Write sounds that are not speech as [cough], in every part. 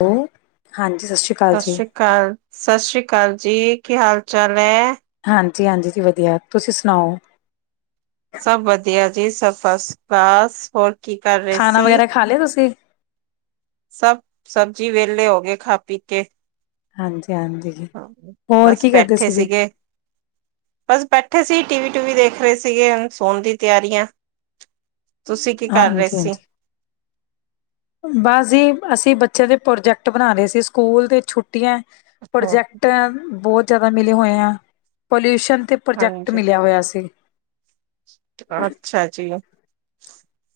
ਹੋ ਸਸ਼ੀ ਕਾਲ, ਸਸ਼ੀ ਕਾਲ ਜੀ ਕੀ ਹਾਲ ਚਾਲ ਐ? ਹਾਂਜੀ ਹਾਂਜੀ ਜੀ ਵਧੀਆ, ਤੁਸੀ ਸੁਨਾਓ? ਸਭ ਵਧੀਆ ਜੀ, ਸਬ ਫਸ ਕਲਾਸ, ਹੋਰ ਕੀ ਕਰ ਰਏ ਖਾਣਾ ਸੀ? ਵਗੈਰਾ ਖਾ ਲਿਆ ਤੁਸੀਂ? ਸਬ ਸਮਝੀ ਵੇਲੇ ਹੋ ਗਏ ਖਾ ਪੀ ਕੇ ਹਾਂਜੀ। ਬਸ ਬੈਠੇ ਸੀ ਜੀ? ਸੀਗੇ, ਬਸ ਬੈਠੇ ਸੀ ਟੀਵੀ ਟੁਵੀ ਦੇ ਖ ਰਏ ਸੀਗੇ ਹੁਨ ਸੋਨ ਦੀ ਤਿਆਰੀ ਆ। ਹਾਂਜੀ, ਹਾਂਜੀ, ਬਸ ਜੀ ਅਸੀ ਬੱਚੇਆਂ ਦੇ ਪਰੋਜੈਕਟ ਬਨਾ ਰਏ ਸੀ ਸਕੂਲ ਦੇ ਛੁੱਟੀਆਂ ਹੋ ਪਰੋਜੈਕਟ ਬੋਤ ਜਾਦਾ ਮਿਲੇ ਹੋਏ ਆ ਪੋਲਿਊਸ਼ਨ ਤੇ ਪ੍ਰੋਜੈਕਟ ਹਾਂਜੀ, ਮਿਲਿਆ ਹੋਏਆ ਸੀ। ਅੱਛਾ ਜੀ।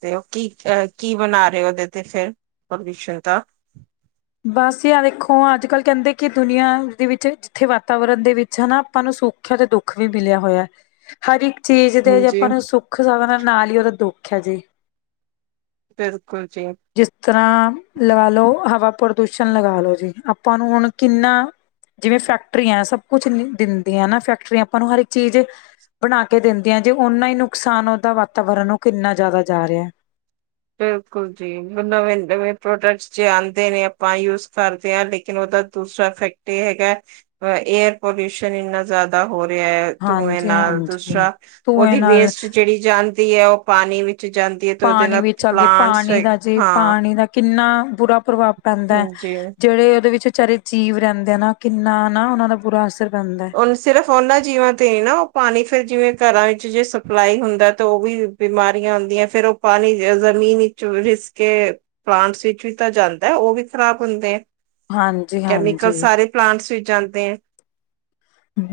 ਤੇ ਓ ਕੀ ਕੀ ਬਨਾ ਰਏ ਓਦੇ ਤੇ ਫੇਰ ਪਬਲਿਸ਼ਰ ਦਾ? ਬਸ ਐ ਵੇਖੋ ਅੱਜ-ਕੱਲ ਕੈਂਦੇ ਕਿ ਦੁਨੀਆਂ ਦੇ ਵਿੱਚ ਜਿੱਥੇ ਵਾਤਾਵਰਨ ਦੇ ਵਿੱਚ ਹਨਾ ਆਪਾਂ ਨੂੰ ਸੋਖ ਆ ਤੇ ਦੁੱਖ ਵੀ ਮਿਲਿਆ ਹੋਏਆ, ਹਰ ਇੱਕ ਚੀਜ਼ ਤੇ ਜੇ ਹਾਂਜੀ ਆਪਾਂ ਨੂੰ ਸੁੱਖ ਸਾਧਨਾ ਨਾਲ ਈ ਓਦਾ ਦੁੱਖ ਐ ਜੀ। ਬਿਲਕੁਲ ਜੀ। ਜਿਸ ਤਰਾਂ ਲਵਾ ਲਓ ਹਵਾ ਪ੍ਰਦੂਸ਼ਨ ਲਗਾ ਲੋ ਜੀ ਅੱਪਾ ਨੂੰ ਹੁਣ ਕਿੰਨਾ ਜਿਵੇ ਫੈਕਟਰੀਆਂ ਸਭ ਕੁਛ ਦਿੰਦੀਆਂ ਨਾ ਫੈਕਟਰੀ ਆਪਾਂ ਨੂੰ ਹਰ ਇੱਕ ਚੀਜ ਬਣਾ ਕੇ ਦਿੰਦੀਆ ਜੇ ਓਨਾ ਈ ਨੁਕਸਾਨ ਓਦਾ ਵਾਤਾਵਰਨ ਨੂੰ ਕਿੰਨਾ ਜਾਦਾ ਜਾ ਰਿਐ। ਬਿਲਕੁਲ ਜੀ, ਨਵੇਂ ਨਵੇਂ ਪ੍ਰੋਡਕਟਸ ਜੇ ਆਂਦੇ ਨੇ ਆਪਾਂ ਯੂਸ ਕਰਦੇ ਆ ਲੇਕਿਨ ਦੂਸਰਾ ਫੈਕਟ ਇਹ ਹੈਗਾ ਏਅਰ ਪੋਲਿਊਸ਼ਨ ਇੰਨਾ ਜਾਦਾ ਹੋ ਰਿਐ, ਧੂੰਏ ਹਾਂਜੀ ਨਾਲ ਹਾਂਜੀ ਦੂਸਰਾ ਧੂੰਏ ਓਦੀ ਨਾਲ ਵੇਸਟ ਜੇੜੀ ਜਾਂਦੀ ਐ ਓ ਪਾਣੀ ਵੀ ਵਿੱਚ ਜਾਂਦੀ ਐ ਤੇ ਓਦੇ ਪਾਣੀ ਨਾਲ ਵੀ ਚੱਲਦੀ ਪਲਾਂਟਸ ਪਾਣੀ ਦਾ ਜੀ ਹਾਂ ਪਾਣੀ ਦਾ ਕਿੰਨਾ ਬੁਰਾ ਪ੍ਰਭਾਵ ਪੈਂਦੈ ਹਾਂਜੀ ਜੇੜੇ ਓਦੇ ਵਿੱਚ ਵਿਚਾਰੇ ਜੀਵ ਰੈਂਦੇ ਆ ਨਾ ਕਿੰਨਾ ਨਾ ਓਨਾਂ ਦਾ ਬੁਰਾ ਪੈਂਦਾ। ਹੈ। ਓਨ ਸਿਰਫ ਓਨਾਂ ਜੀਵਾਂ ਤੇ ਈ ਨਾ ਓ ਪਾਨੀ ਫਿਰ ਜਿਵੇਂ ਘਰਾ ਵਿੱਚ ਜੇ ਸਪਲਾਈ ਹੁੰਦਾ ਤਾਂ ਓ ਵੀ ਬਿਮਾਰੀਆ ਆਂਦਿਆ ਫੇਰ ਓ ਪਾਨੀ ਜ਼ਮੀਨ ਵਿੱਚ ਰਿਸ ਕੇ ਪਲਾਂਟਸ ਵਿੱਚ ਵੀ ਤਾਂ ਜਾਂਦਾ ਓ ਵੀ ਖਰਾਬ ਹੁੰਦੇ ਆ। ਹਾਂਜੀ ਕੈਮੀਕਲ ਹਾਂਜੀ ਸਾਰੇ ਪਲਾਂਟਸ ਵਿੱਚ ਜਾਂਦੇ ਐਂ।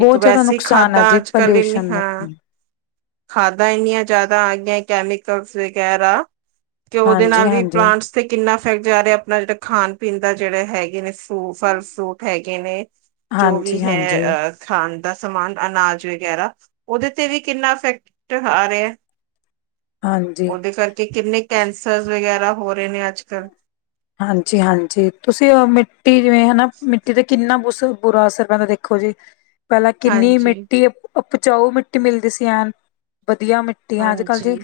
ਇੱਕ ਜ਼ਿਆਦਾ ਵੈਸੇ ਨੁਕਸਾਨ ਖਾਦਾ ਹੈ ਜੀ ਅੱਜ-ਕੱਲ ਇਨੀ, ਪੋਲਿਊਸ਼ਨ ਹਾਂ ਦਾ। ਖਾਦਾਂ ਇੰਨੀਆਂ ਜਿਆਦਾ ਆ ਗਈਆਂ। ਕੈਮੀਕਲਸ ਵਗੈਰਾ ਤੇ ਉਹਦੇ ਨਾਲ ਵੀ ਹਾਂਜੀ-ਹਾਂਜੀ, ਪਲਾਂਟਸ ਤੇ ਕਿੰਨਾ। ਜਾ ਰਿਹਾ ਆਪਣਾ ਜਿਹੜਾ ਖਾਣ ਪੀਣ ਦਾ ਜਿਹੜੇ ਹੈਗੇ ਨੇ ਫਲ ਫਰੂਟ ਹੈਗੇ ਨੇ। ਜੋ ਵੀ ਹਾਂਜੀ ਹੈ ਅ ਖਾਂ। ਦਾ ਸਮਾਨ ਅਨਾਜ ਵਗੈਰਾ ਉਹਦੇ ਤੇ ਵੀ ਕਿੰਨਾ ਇਫੈਕਟ ਆ ਰਿਹਾ। ਹਾਂਜੀ। ਉਹਦੇ ਕਰਕੇ ਕਿੰਨੇ ਕੈਂਸਰਜ਼ ਵਗੈਰਾ ਹੋ ਰਹੇ ਨੇ ਅੱਜ ਕੱਲ੍ਹ। ਹਾਂਜੀ ਹਾਂਜੀ ਤੁਸੀਂ ਮਿੱਟੀ ਜਿਵੇਂ ਹਨਾ ਮਿੱਟੀ ਦੇ ਕਿੰਨਾ ਬੁਸ ਬੁਰਾ ਅਸਰ ਪੈਂਦਾ ਦੇਖੋ ਜੀ ਪਹਿਲਾਂ ਕਿੰਨੀ ਹਾਂਜੀ ਮਿੱਟੀ। ਉਪਜਾਊ ਮਿੱਟੀ ਮਿਲਦੀ ਸੀ ਐਨ ਵਧੀਆ ਮਿੱਟੀ ਅੱਜ ਕੱਲ ਹਾਂਜੀ ਜੀ।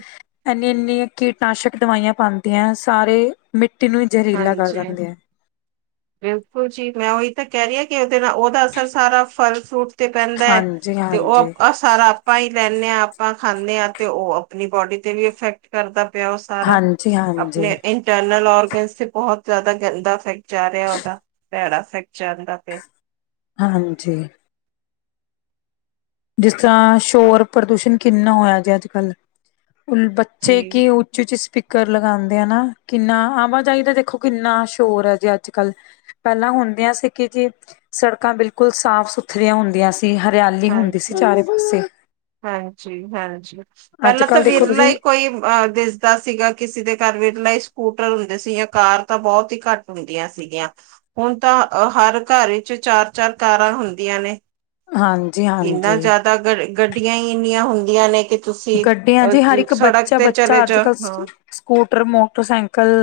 ਇੰਨੀ ਇੰਨੀ ਕੀਟਨਾਸ਼ਕ ਦਵਾਈਆਂ ਪਾਉਂਦੀਆਂ ਸਾਰੇ ਮਿੱਟੀ ਨੂੰ। ਜ਼ਹਿਰੀਲਾ ਕਰ ਹਾਂਜੀ ਦਿੰਦੇ ਆ। ਬਿਲਕੁਲ ਜੀ, ਮੈਂ ਉਹੀ ਤਾਂ ਕਹਿ ਰਿਹੀ ਹਾ। ਉਹਦੇ ਨਾਲ ਉਹਦਾ ਅਸਰ ਸਾਰਾ ਫਲ ਫਰੂਟ ਤੇ ਪੈਂਦਾ ਹੈ ਤੇ ਹਾਂਜੀ-ਹਾਂਜੀ, ਉਹ ਸਾਰਾ ਆਪਾ ਹੀ। ਲੈਂਦੇ ਹਾਂ ਆਪਾਂ ਖਾਂਦੇ ਹਾਂ ਤੇ ਉਹ ਆਪਣੀ ਬੋਡੀ ਤੇ ਵੀ ਇਫੈਕਟ ਕਰਦਾ। ਪਿਆ ਉਹ ਸਾਰਾ ਹਾਂਜੀ-ਹਾਂਜੀ, ਹਾਂਜੀ। ਆਪਣੇ ਇੰਟਰਨਲ ਔਰਗਨਜ। ਤੇ ਬਹੁਤ ਜ਼ਿਆਦਾ ਗੰਦਾ ਇਫੈਕਟ ਜਾ ਰਿਹਾ ਉਹਦਾ ਭੈੜਾ ਇਫੈਕਟ ਜਾਂਦਾ ਪਿਆ। ਹਾਂਜੀ। ਜਿਸ ਤਰ੍ਹਾਂ ਸ਼ੋਰ ਪ੍ਰਦੂਸ਼ਣ ਕਿੰਨਾ ਹੋਇਆ ਜੇ ਅੱਜ ਕੱਲ। ਜੀ ਬੱਚੇ ਕੀ ਉੱਚ ਉੱਚੀ ਸਪੀਕਰ। ਕਰ ਲਗਾਉਂਦੇ ਆ ਨਾ ਕਿੰਨਾ ਆਵਾਜਾਈ ਦਾ ਦੇਖੋ ਕਿੰਨਾ ਸ਼ੋਰ ਹੈ ਜੇ ਅੱਜ ਕੱਲ੍ਹ ਪਹਿਲਾਂ ਹੁਣ। ਹੁੰਦੀਆਂ ਸੀ ਕਿ ਜੀ ਸੜਕਾਂ ਬਿਲਕੁਲ ਸਾਫ਼ ਸੁਥਰੀਆਂ ਹੁੰਦੀਆਂ ਸੀ ਹਰਿਆਲੀ ਹੁੰ ਸੀ ਚਾਰੇ ਹਾਂਜੀ ਪਾਸੇ। ਹਾਂਜੀ ਹਾਂਜੀ ਅੱਜ ਪਹਿਲਾਂ ਤਾਂ ਕੱਲ ਦੇਖੋ ਵਿਰਲਾ ਤੁਸੀਂ ਹੀ ਕੋਈ ਅ ਦਿਸਦਾ ਸੀਗਾ ਕਿਸੇ ਦੇ। ਕਰ ਵਟ ਲ [inaudible] ਸਕੂਟਰ ਸੀ ਕਾਰ ਤਾਂ ਬਹੁਤ ਹੀ ਘੱਟ ਹੁੰਦੀਆਂ ਸੀਗੀਆਂ। ਹੁਣ ਤਾਂ ਹਰ ਘਰ ਵਿੱਚ ਚਾਰ ਚਾਰ। ਸਰਕਾਰਾਂ ਹੁੰਦੀਆਂ ਨੇ। ਹਾਂਜੀ ਇੰਨਾ ਹਾਂਜੀ ਜ਼ਿਆਦਾ ਗੱਡੀਆਂ ਹੀ ਇੰਨੀਆਂ ਹੁੰਦੀਆਂ ਨੇ ਕਿ। ਤੁਸੀਂ ਗੱਡੀਆਂ ਚ ਹਰ ਅ ਇੱਕ ਸੜਕ ਬੱਚਾ ਤੇ ਬੱਚਾ ਚਲੇ ਅੱਜ ਜਾ ਕੱਲ੍ਹ ਹਾਂ ਸਕੂਟਰ ਮੋਟਰਸਾਈਕਲ।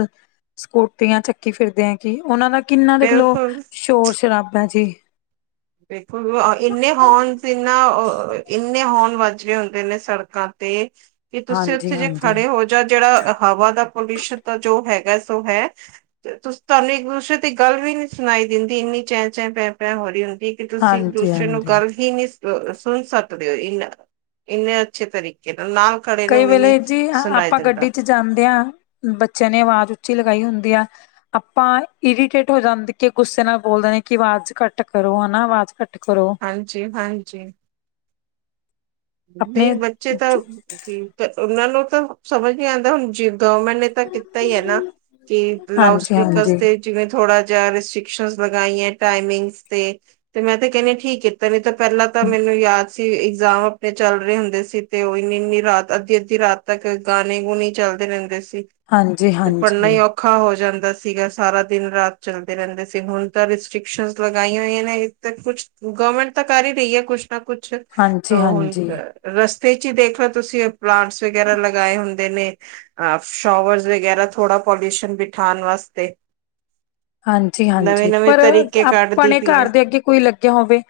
ਸਕੂਟਰੀਆਂ ਚੱਕੀ ਫਿਰਦੇ ਆ ਕਿ ਉਹਨਾਂ ਦਾ ਕਿੰਨਾ ਦੇਖ ਲਓ ਬਿਲਕੁਲ ਸ਼ੋਰ ਸ਼ਰਾਬ ਹੈ ਜੀ। ਬਿਲਕੁਲ ਇੰਨੇ ਹੋਨ ਇਨਾ ਇੰਨੇ ਹੋਨ ਵੱਧ। ਹੁੰਦੇ ਨੇ ਸੜਕਾਂ ਤੇ। ਕਿ ਤੁਸੀਂ ਹਾਂਜੀ ਉੱਥੇ ਜੇ ਹਾਂਜੀ ਖੜੇ ਹੋ ਜਾਂ ਜਿਹੜਾ ਹਵਾ ਦਾ ਪੋਲਿਊਸ਼ਨ ਤਾਂ ਜੋ ਹੈਗਾ। ਹੈ ਸੋ ਹੈ ਤੇ ਤੁਹਾਨੂੰ ਇੱਕ ਦੂਸਰੇ ਦੀ ਗੱਲ ਵੀ ਨੀ ਸੁਣਾਈ ਦਿੰਦੀ ਇੰਨੀ ਚੈ ਚੈ ਪੈ ਪੈ ਹੋ ਰਹੀ ਹੁੰਦੀ। ਕਿ ਤੁਸੀਂ ਇੱਕ ਹਾਂਜੀ ਦੂਸਰੇ ਨੂੰ ਹਾਂਜੀ ਗੱਲ ਹੀ ਨਹੀਂ ਸੁਣ ਸਕਦੇ ਹੋ ਇ ਇੰਨੇ ਅੱਛੇ ਤਰੀਕੇ। ਨਾਲ ਨਾਲ ਖੜੇ ਕਈ ਨੂੰ ਵੀ ਵੇਲੇ ਨੀ ਜੀ ਸੁਣਾਈ ਆਪਾਂ ਦਿੰਦਾ ਗੱਡੀ ਚ ਜਾਂਦੇ ਹਾਂ ਬੱਚਿਆਂ ਨੇ ਆਵਾਜ਼ ਉੱਚੀ ਲਗਾਈ ਹੁੰਦੀ। ਆਪਾਂ ਇਰੀਟੇਟ ਹੋ ਜਾਂ ਕੇ ਗੁੱਸੇ ਨਾਲ ਬੋਲਦੇ ਨੇ ਕਿ ਆਵਾਜ਼ ਘੱਟ ਕਰੋ ਹੈ ਨਾ ਆਵਾਜ਼ ਘੱਟ। ਕਰੋ ਹਾਂਜੀ ਹਾਂਜੀ ਨਹੀਂ ਆਪਣੇ ਬੱਚੇ ਤਾਂ ਕੀ ਉਹਨਾਂ ਨੂੰ ਤਾਂ ਸਮਝ ਨੀ ਆਉਂਦਾ ਹੁਣ ਜਿ। ਗਵਰਮੈਂਟ ਨੇ ਤਾਂ ਕੀਤਾ ਹੀ ਹੈ ਨਾ ਕਿ ਲਾਊਡ ਹਾਂਜੀ ਸਪੀਕਰਸ ਹਾਂਜੀ ਤੇ ਜਿਵੇਂ ਥੋੜ੍ਹਾ। ਰਿਸਟ੍ਰਿਕਸ਼ਨ ਲਗਾਈਆ ਟਾਈਮਿੰਗ ਤੇ ਤੇ ਮੈਂ ਤੇ ਕਹਨੀ ਆ ਠੀਕ ਕੀਤਾ ਨਿਤਾ। ਪਹਿਲਾਂ ਤਾਂ ਮੈਨੂੰ ਯਾਦ ਸੀ ਇਗਜ਼ਾਮ। ਤੇ ਚੱਲ ਰਹੇ ਹੁੰਦੇ ਸੀ ਤੇ ਉਹ ਇੰਨੀ ਇੰਨੀ ਰਾਤ ਅੱਧੀ ਅੱਧੀ ਰਾਤ ਤੱਕ ਗਾਣੇ ਗੂਣੇ ਚੱਲਦੇ ਰਹਿੰਦੇ ਸੀ। ਹਾਂਜੀ ਹਾਂਜੀ ਤੇ ਪੜ੍ਹਨਾ ਹਾਂਜੀ ਹੀ ਔਖਾ ਹੋ ਜਾਂਦਾ। ਸੀਗਾ ਸਾਰਾ ਦਿਨ ਰਾਤ ਚੱਲਦੇ ਰਹਿੰਦੇ ਸੀ ਹੁਣ ਤਾਂ ਰਿਸਟ੍ਰਿਕਸ਼ਨ ਲਗਾਈਆਂ ਹੋਈਆਂ ਨੇ ਕੁਛ। ਗਵਰਮੈਂਟ ਤਾਂ ਕਰ ਹੀ ਰਹੀ ਹੈ ਕੁਛ ਨਾ ਕੁਛ ਹੁਣ। ਹਾਂਜੀ ਰਸਤੇ ਚ ਹੀ ਦੇਖ ਲਓ ਤੁਸੀਂ ਪਲਾਂਟਸ ਵਗੈਰਾ ਲਗਾਏ ਹੁੰਦੇ। ਨੇ ਸ਼ਾਵਰਜ ਵਗੈਰਾ ਥੋੜਾ ਪੋਲਿਊਸ਼ਨ ਬਿਠਾਉਣ ਵਾਸਤੇ। ਹਾਂਜੀ ਨਵੇਂ ਹਾਂਜੀ ਨਵੇਂ ਪਰ ਤਰੀਕੇ ਕੱਢਦੀ ਆਪਣੇ ਪਈ ਹੈ ਘਰ ਦੇ ਅੱਗੇ ਕੋਈ ਲੱਗਿਆ ਹੋਵੇ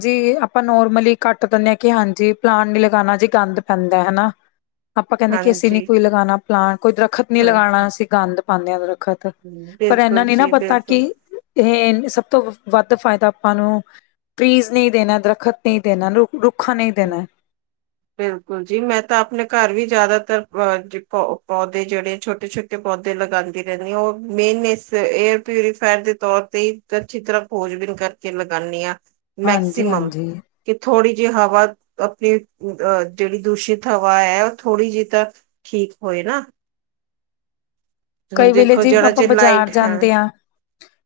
ਜੇ ਆਪਾਂ। ਆਪ ਨੋਰਮਲੀ ਕੱਟ ਦਿੰਦੇ ਹਾਂ ਕਿ ਹਾਂਜੀ ਪਲਾਂਟ ਨੀ ਲਗਾਉਣਾ ਜੀ ਗੰਦ ਪੈਂਦਾ ਹੈ ਨਾਂ। ਆਪਾਂ ਕਹਿੰਦੇ ਕਿ ਅਸੀਂ ਨੀ ਹਾਂਜੀ ਕੋਈ ਲਗਾਉਣਾ ਪਲਾਂਟ ਕੋਈ ਦਰੱਖ਼ਤ ਨੀ ਲਗਾਉਣਾ ਅਸੀਂ ਗੰਦ ਪਾਉਂਦੇ ਹਾਂ ਦਰਖਤ। ਖਤਾਂ ਹਾਂਜੀ ਪਰ ਇਹਨਾ ਬਿਲਕੁਲ ਨੀ ਨਾ ਜੀ ਪਤਾ ਕਿ ਬਿਲਕੁਲ ਇਹ- ਸਭ ਤੋਂ ਵੱਧ ਫਾਇਦਾ ਆਪਾਂ ਨੂੰ ਫ੍ਰੀਜ਼ ਨਹੀਂ ਦੇਣਾ ਦਰੱਖਤ ਨਹੀਂ ਦੇਣਾ ਰੁ- ਰੁੱਖਾ ਨਹੀਂ ਹੂੰ ਦੇਣਾ ਬਿਲਕੁਲ ਜੀ ਮੈਂ ਤਾਂ ਆਪਣੇ ਘਰ ਵੀ ਜ਼ਿਆਦਾ ਤਰ ਪੌਦੇ ਜਿਹੜੇ ਛੋਟੇ-ਛੋਟੇ ਪੌਦੇ ਲਗਾਂਦੀ ਰਹਿੰਣੀ ਹਾਂ ਉਹ ਮੇਨ ਇਸ ਇਹ ਪਿਊਰੀਫਾਇਰ ਦੇ ਤੌਰ ਤੇ ਅੱਛੀ ਤਰ੍ਹਾਂ ਖੋਜਬੀਨ ਕਰਕੇ ਲਗਾਣੀ ਆ ਹਾਂਜੀ ਮੈਕਸੀਮਮ ਹਾਂਜੀ ਕਿ ਥੋੜੀ ਜਿ ਹਵਾ- ਆਪਣੀ ਅਹ ਜਿਹੜੀ ਦੂਸ਼ਿਤ ਹਵਾ ਹੈ ਉਹ ਥੋੜ੍ਹੀ ਜਿਹੀ ਤਾਂ ਠੀਕ ਹੋਏ ਨਾ ਹੁਣ ਕਈ ਵੇਲੇ ਦੇਖੋ ਜੀ ਜਿਹੜਾ ਆਪਾਂ ਜੇ ਬਾਜ਼ਾਰ ਲਾਈਟ ਹੈ ਜਾਂਦੇ ਹਾਂ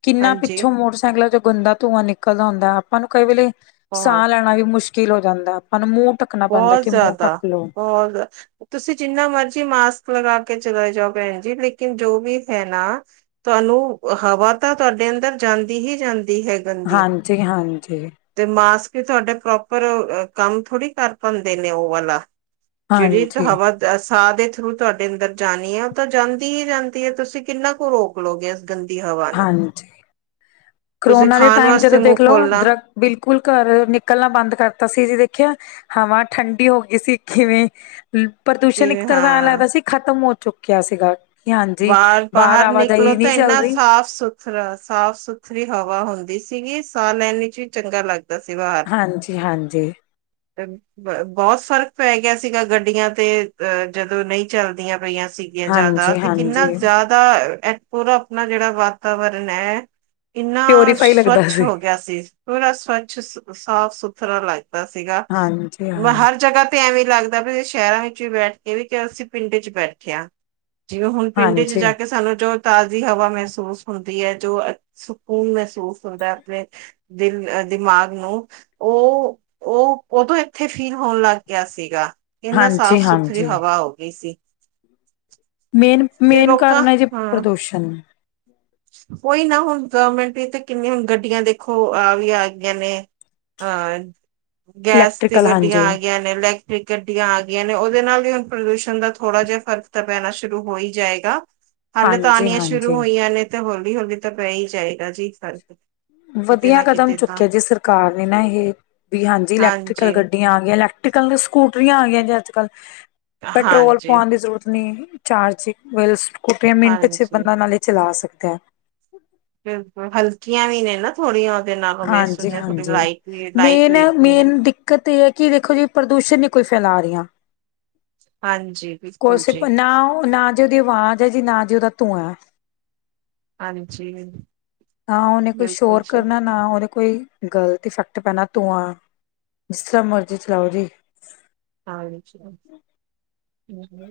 ਕਿੰਨਾ ਹਾਂਜੀ ਪਿੱਛੋਂ ਮੋਟਰਸਾਈਕਲਾਂ ਚੋ ਗੰਦਾ ਧੂੰਆਂ ਨਿਕਲਦਾ ਹੁੰਦਾ ਆਪਾਂ ਨੂੰ ਕਈ ਵੇਲੇ ਬਹੁਤ ਸਾਹ ਲੈਣਾ ਵੀ ਮੁਸ਼ਕਿਲ ਹੋ ਜਾਂਦਾ। ਨੂੰ ਮੂੰਹ ਢੱਕਣਾ ਪੈਂਦਾ ਬਹੁਤ ਕਿ ਮੂੰਹ ਜ਼ਿਆਦਾ ਢੱਕ ਲਓ ਬਹੁਤ ਤੁਸੀਂ ਜਿੰਨਾ ਮਰਜੀ ਮਾਸਕ ਲਗਾ ਕੇ ਚਲਾ ਜਾਓ ਭੈਣ ਜੀ ਲੇਕਿਨ ਜੋ ਵੀ ਹੈ ਨਾ ਤੁਹਾਨੂੰ ਹਵਾ ਤਾਂ ਤੁਹਾਡੇ ਅੰਦਰ ਜਾਂ- ਦੀ ਹੀ ਜਾਂਦੀ ਹੈ ਗੰਦੀ ਹਾਂਜੀ ਹਾਂਜੀ ਤੇ ਮਾਸਕ ਤੇ ਤੁਹਾਡੇ ਪ੍ਰੋਪਰ ਕੰਮ ਥੋੜ੍ਹੀ ਕਰ ਪਾਂਦੇ ਨੇ ਉਹ ਵਾਲਾ ਜਿਹੜੀ ਹਾਂਜੀ ਹਵਾ ਸਾਹ ਦੇ ਥਰੂ ਤੁਹਾਡੇ ਅੰਦਰ ਜਾਣੀ ਉਹ ਤਾਂ ਜਾਂਦੀ ਹੀ ਜਾਂਦੀ ਹੈ ਤੁਸੀਂ ਕਿੰਨਾ ਕੁ ਰੋਕ ਲਓਗੇ- ਗੰਦੀ ਹਵਾ ਨੂੰ- ਹਾਂਜੀ ਤੁਸੀਂ ਕਰੋਨਾ ਦੇ ਖਾਣ ਟਾਈਮ ਜਦੋਂ ਵਾਸਤੇ ਮੂੰਹ ਦੇਖ ਲਓ ਖੋਲਣਾ ਦਰਤ ਬਿਲਕੁਲ ਘਰ ਨਿਕਲਣਾ ਬੰਦ ਕਰਤਾ ਸੀ ਜ ਦੇਖਿਆ- ਹਵਾ ਠੰਡੀ ਹੋ ਗਈ ਸੀ ਕਿਵੇਂ ਪ੍ਰਦੂਸ਼ਣ ਇੱਕ ਕਿ ਤਰ੍ਹਾਂ ਦਾ ਐਂ ਹਾਂ ਲੱਗਦਾ ਸੀ ਖਤਮ ਹੋ- ਚੁੱਕਿਆ ਸੀਗਾ। ਹਾਂਜੀ ਬਾਰ ਬਾਹਰ ਆਵਾਜਾਈ ਨਿਕਲੋ ਤਾਂ ਨਹੀਂ ਚੱਲ ਇੰਨਾ ਰਹੀ ਸਾਫ਼-ਸੁਥਰਾ ਸਾਫ-ਸੁਥਰਾ ਫ੍ਰੀ ਹਵਾ ਹੁੰਦੀ ਸੀਗੀ ਸਾਹ ਲੈਣੇ ਚ ਵੀ ਚੰਗਾ ਲੱਗ ਸੀ ਵਾਰ ਹਾਂਜੀ ਹਾਂਜੀ ਤੇ ਬ ਬਹੁਤ ਸਾਰੇ ਪੈ ਗਿਆ ਸੀਗਾ ਗੱਡੀਆਂ ਤੇ ਅ ਜਦੋਂ ਨਹੀਂ ਚਲਦੀਆਂ ਪਈਆਂ ਸੀਗੀਆਂ ਜ਼ਿਆਦਾ ਹਾਂਜੀ ਤੇ ਇਨਾ ਹਾਂਜੀ ਜ਼ਿਆਦਾ ਐ ਖੋਰਾ ਆਪਣਾ ਜਿਹੜਾ ਵਾਤਾਵਰਨ ਐ- ਇੰਨਾ ਪਿਓਰੀਫਾਈ ਲੱਗਦਾ ਸਵੱਮਛ ਹੋ ਗਿਆ ਸੀ ਪੂਰਾ ਸਵੱਛ ਸਾਫ-ਸੁਥਰਾ ਲੱਗ ਗ ਸੀਗਾ ਹਾਂਜੀ ਹਾਂ ਹਰ ਜਗ੍ਹਾ ਤੇ ਐਵੇਂ ਲੱਗਦਾ ਵੀ- ਸ਼ਹਿਰਾਂ ਵਿੱਚ ਵੀ ਬੈਠ ਕੇ ਵੀ ਅਸੀਂ ਪਿੰਡ ਚ ਬੈਠੇ ਹਾਂ ਜਿਵੇਂ ਹੁਣ ਪਿੰਡ ਚ ਹਾਂਜੀ ਜਾ ਕੇ ਸਾਨੂੰ ਜੋ- ਤਾਜ਼ੀ ਹਵਾ ਮਹਿਸੂਸ ਹੁੰਦੀ ਹੈ ਜੋ ਸਕੂਨ ਮਹਿਸੂਸ ਹੁੰਦਾ ਆਪਣੇ ਦਿਲ- ਦਿਮਾਗ ਨੂੰ ਉਹ ਉਹ ਉਦੋਂ ਇੱਥੇ ਫੀਲ ਹੋਣ ਲੱਗ ਗਿਆ ਸੀਗਾ। ਇੰਨਾ ਸਾਫ਼ ਹਾਂਜੀ ਸੁਥਰੀ ਹਾਂਜੀ ਹਵਾ ਹੋ ਗਈ ਸੀ। ਮੇਨ ਤੇ ਮੇਨ ਲੋਕਾਂ ਕਾਰਨ ਹੈ ਜੇ ਹਾਂ ਪ੍ਰਦੂਸ਼ਣ- ਕੋਈ ਨਾ ਹੁਣ ਗਵਰਮੈਂਟ ਵੀ ਤਾਂ ਕਿੰਨੀਆਂੁਣ ਗੱਡੀਆਂ ਦੇਖੋ ਆ ਵੀ ਆ ਗਈਆਂ ਨੇ- ਅਹ ਗੈਸ ਦੀ ਇਲੈਕਟ੍ਰੀਕਲ ਗੱਡੀਆਂ ਹਾਂਜੀ ਆ ਗਈਆਂ ਨੇ ਇਲੈਕਟ੍ਰਿਕ ਗੱਡੀਆਂ ਆ ਗਈਆਂ ਨੇ ਉਹ- ਉਹਦੇ ਨਾਲ ਹੀ ਹੁਣ ਪ੍ਰਦੂਸ਼ਣ ਦਾ ਥੋੜਾ ਜਿਹਾ ਫਰਕ ਤਾਂ ਪੈਣਾ ਸ਼ੁਰੂ ਹੋ ਹੀ ਜਾਏਗਾ। ਹਲੇ ਤਾਂ ਹਾਂਜੀ ਆਣੀਆਂ ਸ਼ੁਰੂ ਹਾਂਜੀ ਹੋਈਆਂ ਨੇ ਤੇ ਹੌਲੀ-ਹੌਲੀ ਤਾਂ ਪੈ ਹੀ ਜਾਏਗਾ ਜੀ ਫਰਕ ਵਧੀਆ ਕਦਮ ਚੁੱਕਿਆ ਜੇ ਸਰਕਾਰ ਨੇ ਨਾ ਇਹ ਵੀ ਹਾਂਜੀ ਇਲੈਕਟ੍ਰਕਲ ਗੱਡੀਆਂ ਆ ਗਈ ਇਲੈਕ ਕੀ ਕਾਂਗੇ ਸਕੂ ਟਰੀਆਂ ਆ ਗਈਆਂ ਅੱਜ-ਕੱਲ੍ਹ ਪੈਟਰੋਲ ਹਾਂਜੀ ਪਵਾਣ ਦੀ ਜ਼ਰੂਰਤ ਨਹੀਂ ਚਾਰਜੀ ਵੀ ਕੁਠੀਆਂ ਮਿੰਟ ਚ ਹਾਂਜੀ ਬੰਦਾ ਨਾਲੇ ਚਲਾ ਸਕਦਾ ਐ। ਬਿਲਕੁਲ ਹਲਕੀਆਂ ਵੀ ਨੇ ਨਾ ਥੋੜੀਆਂ- ਉਹਦੇ ਨਾਲੋਂ ਮੈਂ ਸੁਣਿਆ ਥੋੜੀ ਹਾਂਜੀ-ਹਾਂਜੀ ਲਾਈਟ ਵੀ ਲਾਈਟ ਮੇਨ ਏ ਵੇਟ ਵੀ ਹੈ ਮੇਨ ਦਿੱਕਤ ਏ ਹੈ ਕਿ ਦੇਖੋ ਜੀ ਪ੍ਰਦੂਸ਼ਣ ਹੀ ਕੋਈ- ਫੈਲਾ ਰਹੀਆਂ ਹਾਂਜੀ ਬਿਲਕੁਲ ਕੋਛ ਜੀ ਨਾ ਨਾ ਜੇ ਉਹਦੀ ਆਵਾਜ਼ ਹੈ ਜੀ ਨਾ- ਤੇ ਉਹਦਾ ਧੂੰਆਂ- ਹਾਂਜੀ। ਹਾਂ ਉਹਨੇ ਕੋਈ ਬਿਲਕੁਲ ਸ਼ੋਰ ਜੀ ਕਰਨਾ ਨਾ ਉਹਦੇ ਕੋਈ ਗਲਤ ਇਫੈਕਟ ਪੈਣਾ ਧੂੰਆਂ ਜਿਸ ਤਰ੍ਹਾਂ ਮਰਜ਼ੀ ਚਲਾਓ ਜੀ। ਹਾਂਜੀ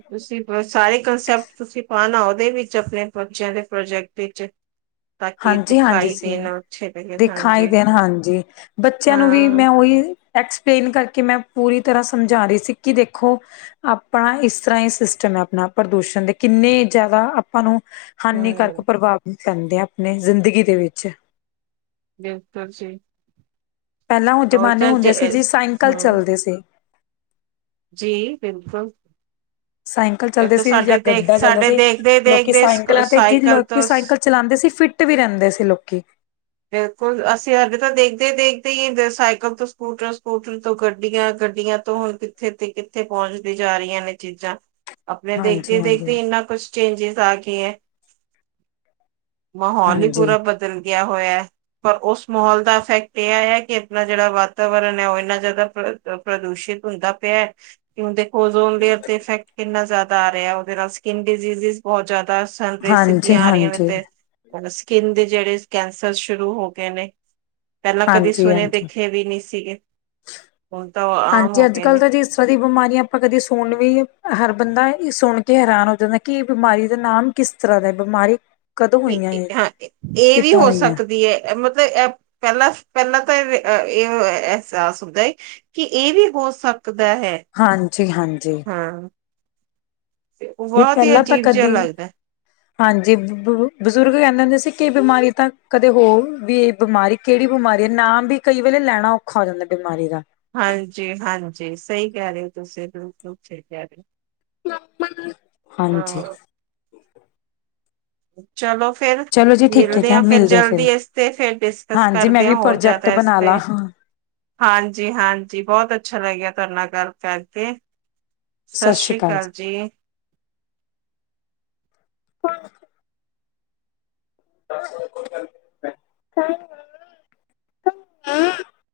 ਤੁਸੀਂ ਸਾਰੇ ਕੰਸੈਪਟ ਤੁਸੀਂ ਪਾਣਾ ਓਰ- ਉਹਦੇ ਵਿੱਚ ਆਪਣੇ ਬੱਚਿਆਂ ਦੇ ਪ੍ਰੋਜੈਕਟ ਇਚ- ਹਾਂਜੀ-ਹਾਂਜੀ ਸੀ- ਲਗੇ ਦਿਖਾਈ ਹਾਂਜੀ ਦੇਣ ਹਾਂਜੀ ਬੱਚਿਆਂ ਨੂੰ ਵੀ ਹਾਂ ਮੈਂ ਉਹੀ ਐਕਸਪਲੇਨ ਕਰਕੇ ਮੈਂ- ਪੂਰੀ ਤਰ੍ਹਾਂ ਸਮਝਾ ਰਹੀ ਸੀ ਕਿ ਦੇਖੋ ਆਪਣਾ ਇਸ ਤਰ੍ਹਾਂ ਇਹ ਸਿਸਟਮ ਹੈ ਆਪਣਾ ਪ੍ਰਦੂਸ਼ਣ ਦੇ ਕਿ ਇੰਨੇ ਜ਼ਿਆਦਾ ਆਪਾਂ ਨੂੰ ਹਾਨੀਕਾਰਕ ਹਮ ਪ੍ਰਭਾਵਿਤ ਪੈਂਦੇ ਆ ਆਪਣੇ ਜ਼ਿੰਦਗੀ ਦੇ ਵਿੱਚ [inaudible] ਪਹਿਲਾਂ ਉਹ ਜਮਾਨੇ ਤਾਂ ਹੁੰਦੇ ਜੇ- ਸੀ ਜੀ ਸਾਇਕਲ ਹਮ ਚੱਲਦੇ ਸੀ। ਜੀ ਬਿਲਕੁਲ ਸਾਈਕਲ ਇਹ ਚੱਲਦੇ ਤਾਂ ਸੀ ਜਾਂ ਸਾਡੇ ਦੇਖ ਗੱਡਾ ਚੱਲਦਾ ਸਾਡੇ ਸੀ ਦੇਖਦੇ ਲੋਕੀ ਦੇਖਦੇ ਸਾਈਕਲਾਂ ਤੇ ਜਿ ਸਾਈਕਲ ਲੋਕੀ ਤੋਂ ਸ- ਸਾਈਕਲ ਚਲਾਉਂਦੇ ਸੀ ਫਿਟ ਵੀ ਰਹਿੰਦੇ ਸੀ ਲੋਕੀ ਬਿਲਕੁਲ ਅਸੀਂ ਸਾਡੇ ਤਾਂ ਦੇਖਦੇ ਹੀ ਦੇਖਦੇ ਹੀ ਸਾਈਕਲ ਤੋਂ ਸਕੂਟਰ ਸਕੂਟਰ ਤੋਂ ਗੱਡੀਆਂ ਗੱਡੀਆਂ ਤੋਂ ਹੁਣ ਕਿੱਥੇ ਤੇ ਕਿੱਥੇ ਪਹੁੰਚਦੀ ਜਾ ਰਹੀਆਂ ਨੇ ਚੀਜ਼ਾਂ ਆਪਣੇ ਹਾਂਜੀ ਦੇਖਦੇ ਹਾਂਜੀ ਦੇਖਦੇ ਇੰਨਾ ਕੁਛ ਚੇਂਜਿਸ ਆ ਗਏ ਹੈ ਮਹੋਲ ਹਾਂਜੀ ਪੂਰਾ ਬਦਲ ਗਿਆ। ਹੋਇਆ ਪਰ ਉਸ ਮਾਹੌਲ ਦਾ ਇਫੈਕਟ ਇਹ ਆ ਕਿ ਆਪਣਾ ਜਿਹੜਾ ਵਾਤਾਵਰਨ ਹੈ ਉਹ ਇੰਨਾ ਜ਼ਿਆਦਾ ਪ੍ਰਦੂਸ਼ਿਤ ਹੁੰਦਾ ਪਿਆ ਕਿਉਂਦੇ ਜੋਨ ਲੇਅਰ ਤੇ ਇਫੈਕਟ ਕਿੰਨਾ ਜ਼ਿਆਦਾ ਆ ਰਿਹਾ ਉਹਦੇ ਨਾਲ ਸਕਿਨ ਡਿਜ਼ਜ਼ ਬਹੁਤ ਜ਼ਿਆਦਾ ਸਨਰੇ ਹਾਂਜੀ ਸਿੱਧੀਆਂ ਆ ਰਹੀਆਂ ਨੇ ਹਾਂਜੀ ਤੇ ਸਕਿੰਨ ਦੇ ਜਿਹੜੇ ਕੈਂਸਰ ਸ਼ੁਰੂ ਹੋ ਗਏ ਨੇ ਪਹਿਲਾਂ ਕਦੇ ਹਾਂਜੀ ਸੁਣੇ ਹਾਂਜੀ ਦੇਖੇ ਵੀ ਨਹੀਂ ਸੀਗੇ। ਹੁਣ ਤਾਂ ਉਹ ਆਮ ਹਾਂਜੀ ਹੋ ਅੱਜ ਗਏ ਨੇ ਕੱਲ੍ਹ ਤਾਂ ਜੀ ਇਸ ਤਰ੍ਹਾਂ ਦੀ ਬਿਮਾਰੀ ਆਪਾਂ ਕਦੇ ਸੁਣ ਵੀ ਹਰ ਬੰਦਾ ਸੁਣ ਕੇ ਹੈਰਾਨ ਹੋ ਜਾਂਦਾ ਕਿ ਇਹ ਬਿਮਾਰੀ ਦਾ ਨਾਮ ਕਿਸ ਤਰ੍ਹਾਂ ਦਾ ਬਿਮਾਰੀ ਕਦੋਂ ਹੋਈਆਂ ਕਿ ਇਹ ਹਾਂ ਇਹ ਵੀ ਕਿੱਦਾਂ ਹੋ ਹੋਈਆਂ ਸਕਦੀ ਹੈ ਇਹ ਪਹਿਲਾਂ ਪਹਿਲਾਂ ਤਾਂ ਇਹ ਅਹਿਸਾਸ ਹੁੰਦਾ ਏ ਕਿ ਇਹ ਵੀ ਬਹੁਤ ਦਾ ਹੈ ਹਾਂਜੀ ਹਾਂਜੀ ਹਾਂ ਵੀ ਬਹੁਤ ਹੀ ਪਹਿਲਾਂ ਤਾਂ ਅਜੀਬ ਜਿਹਾ ਕਦੀ ਲੱਗਦਾ ਹਾਂਜੀ ਬਜ਼ੁਰਗ ਕਹਿੰਦੇ ਹੁੰਦੇ ਸੀ ਕਿ ਬਿਮਾਰੀ ਤਾਂ ਕਦੇ ਹੋ ਵੀ ਇਹ ਬਿਮਾਰੀ ਕਿਹੜੀ ਬਿਮਾਰੀ ਹੈ ਨਾਮ ਵੀ ਕਈ ਵੇਲੇ ਲੈਣਾ ਔਖਾ ਹੋ ਜਾਂਦਾ ਬਿਮਾਰੀ ਦਾ ਹਾਂਜੀ ਹਾਂਜੀ ਸਹੀ ਕਹਿ ਰਹੇ ਹੋ ਤੁਸੀਂ ਕ ਰਹੇ ਹਾਂਜੀ ਹੋ ਹਾਂ ਚਲੋ ਫੇਰ ਚਲੋ ਜੀ ਠੀਕ ਹੈ ਮਿਲਦੇ ਜ ਹਾਂ ਫੇਰ ਆ ਜਲਦੀ ਫਿਰ ਇਸ ਤੇ ਫਿਰ ਡਿਸਕਸ ਹਾਂਜੀ ਮੈਂ ਕਰਦੇ ਹ ਵੀ ਹੋਰ ਪ੍ਰੋਜੈਕਟ ਜ਼ਿਆਦਾ ਬਣਾ ਇਸਤੇ ਲਾ ਹਾਂ ਹਾਂਜੀ ਹਾਂਜੀ ਬਹੁਤ ਅੱਛਾ ਲੱਗਿਆ ਤੁਹਾਡੇ ਨਾਲ ਗੱਲ ਕਰ ਸਤਿ ਸ੍ਰੀ ਅਕਾਲ ਜੀ ਅ ਹੂ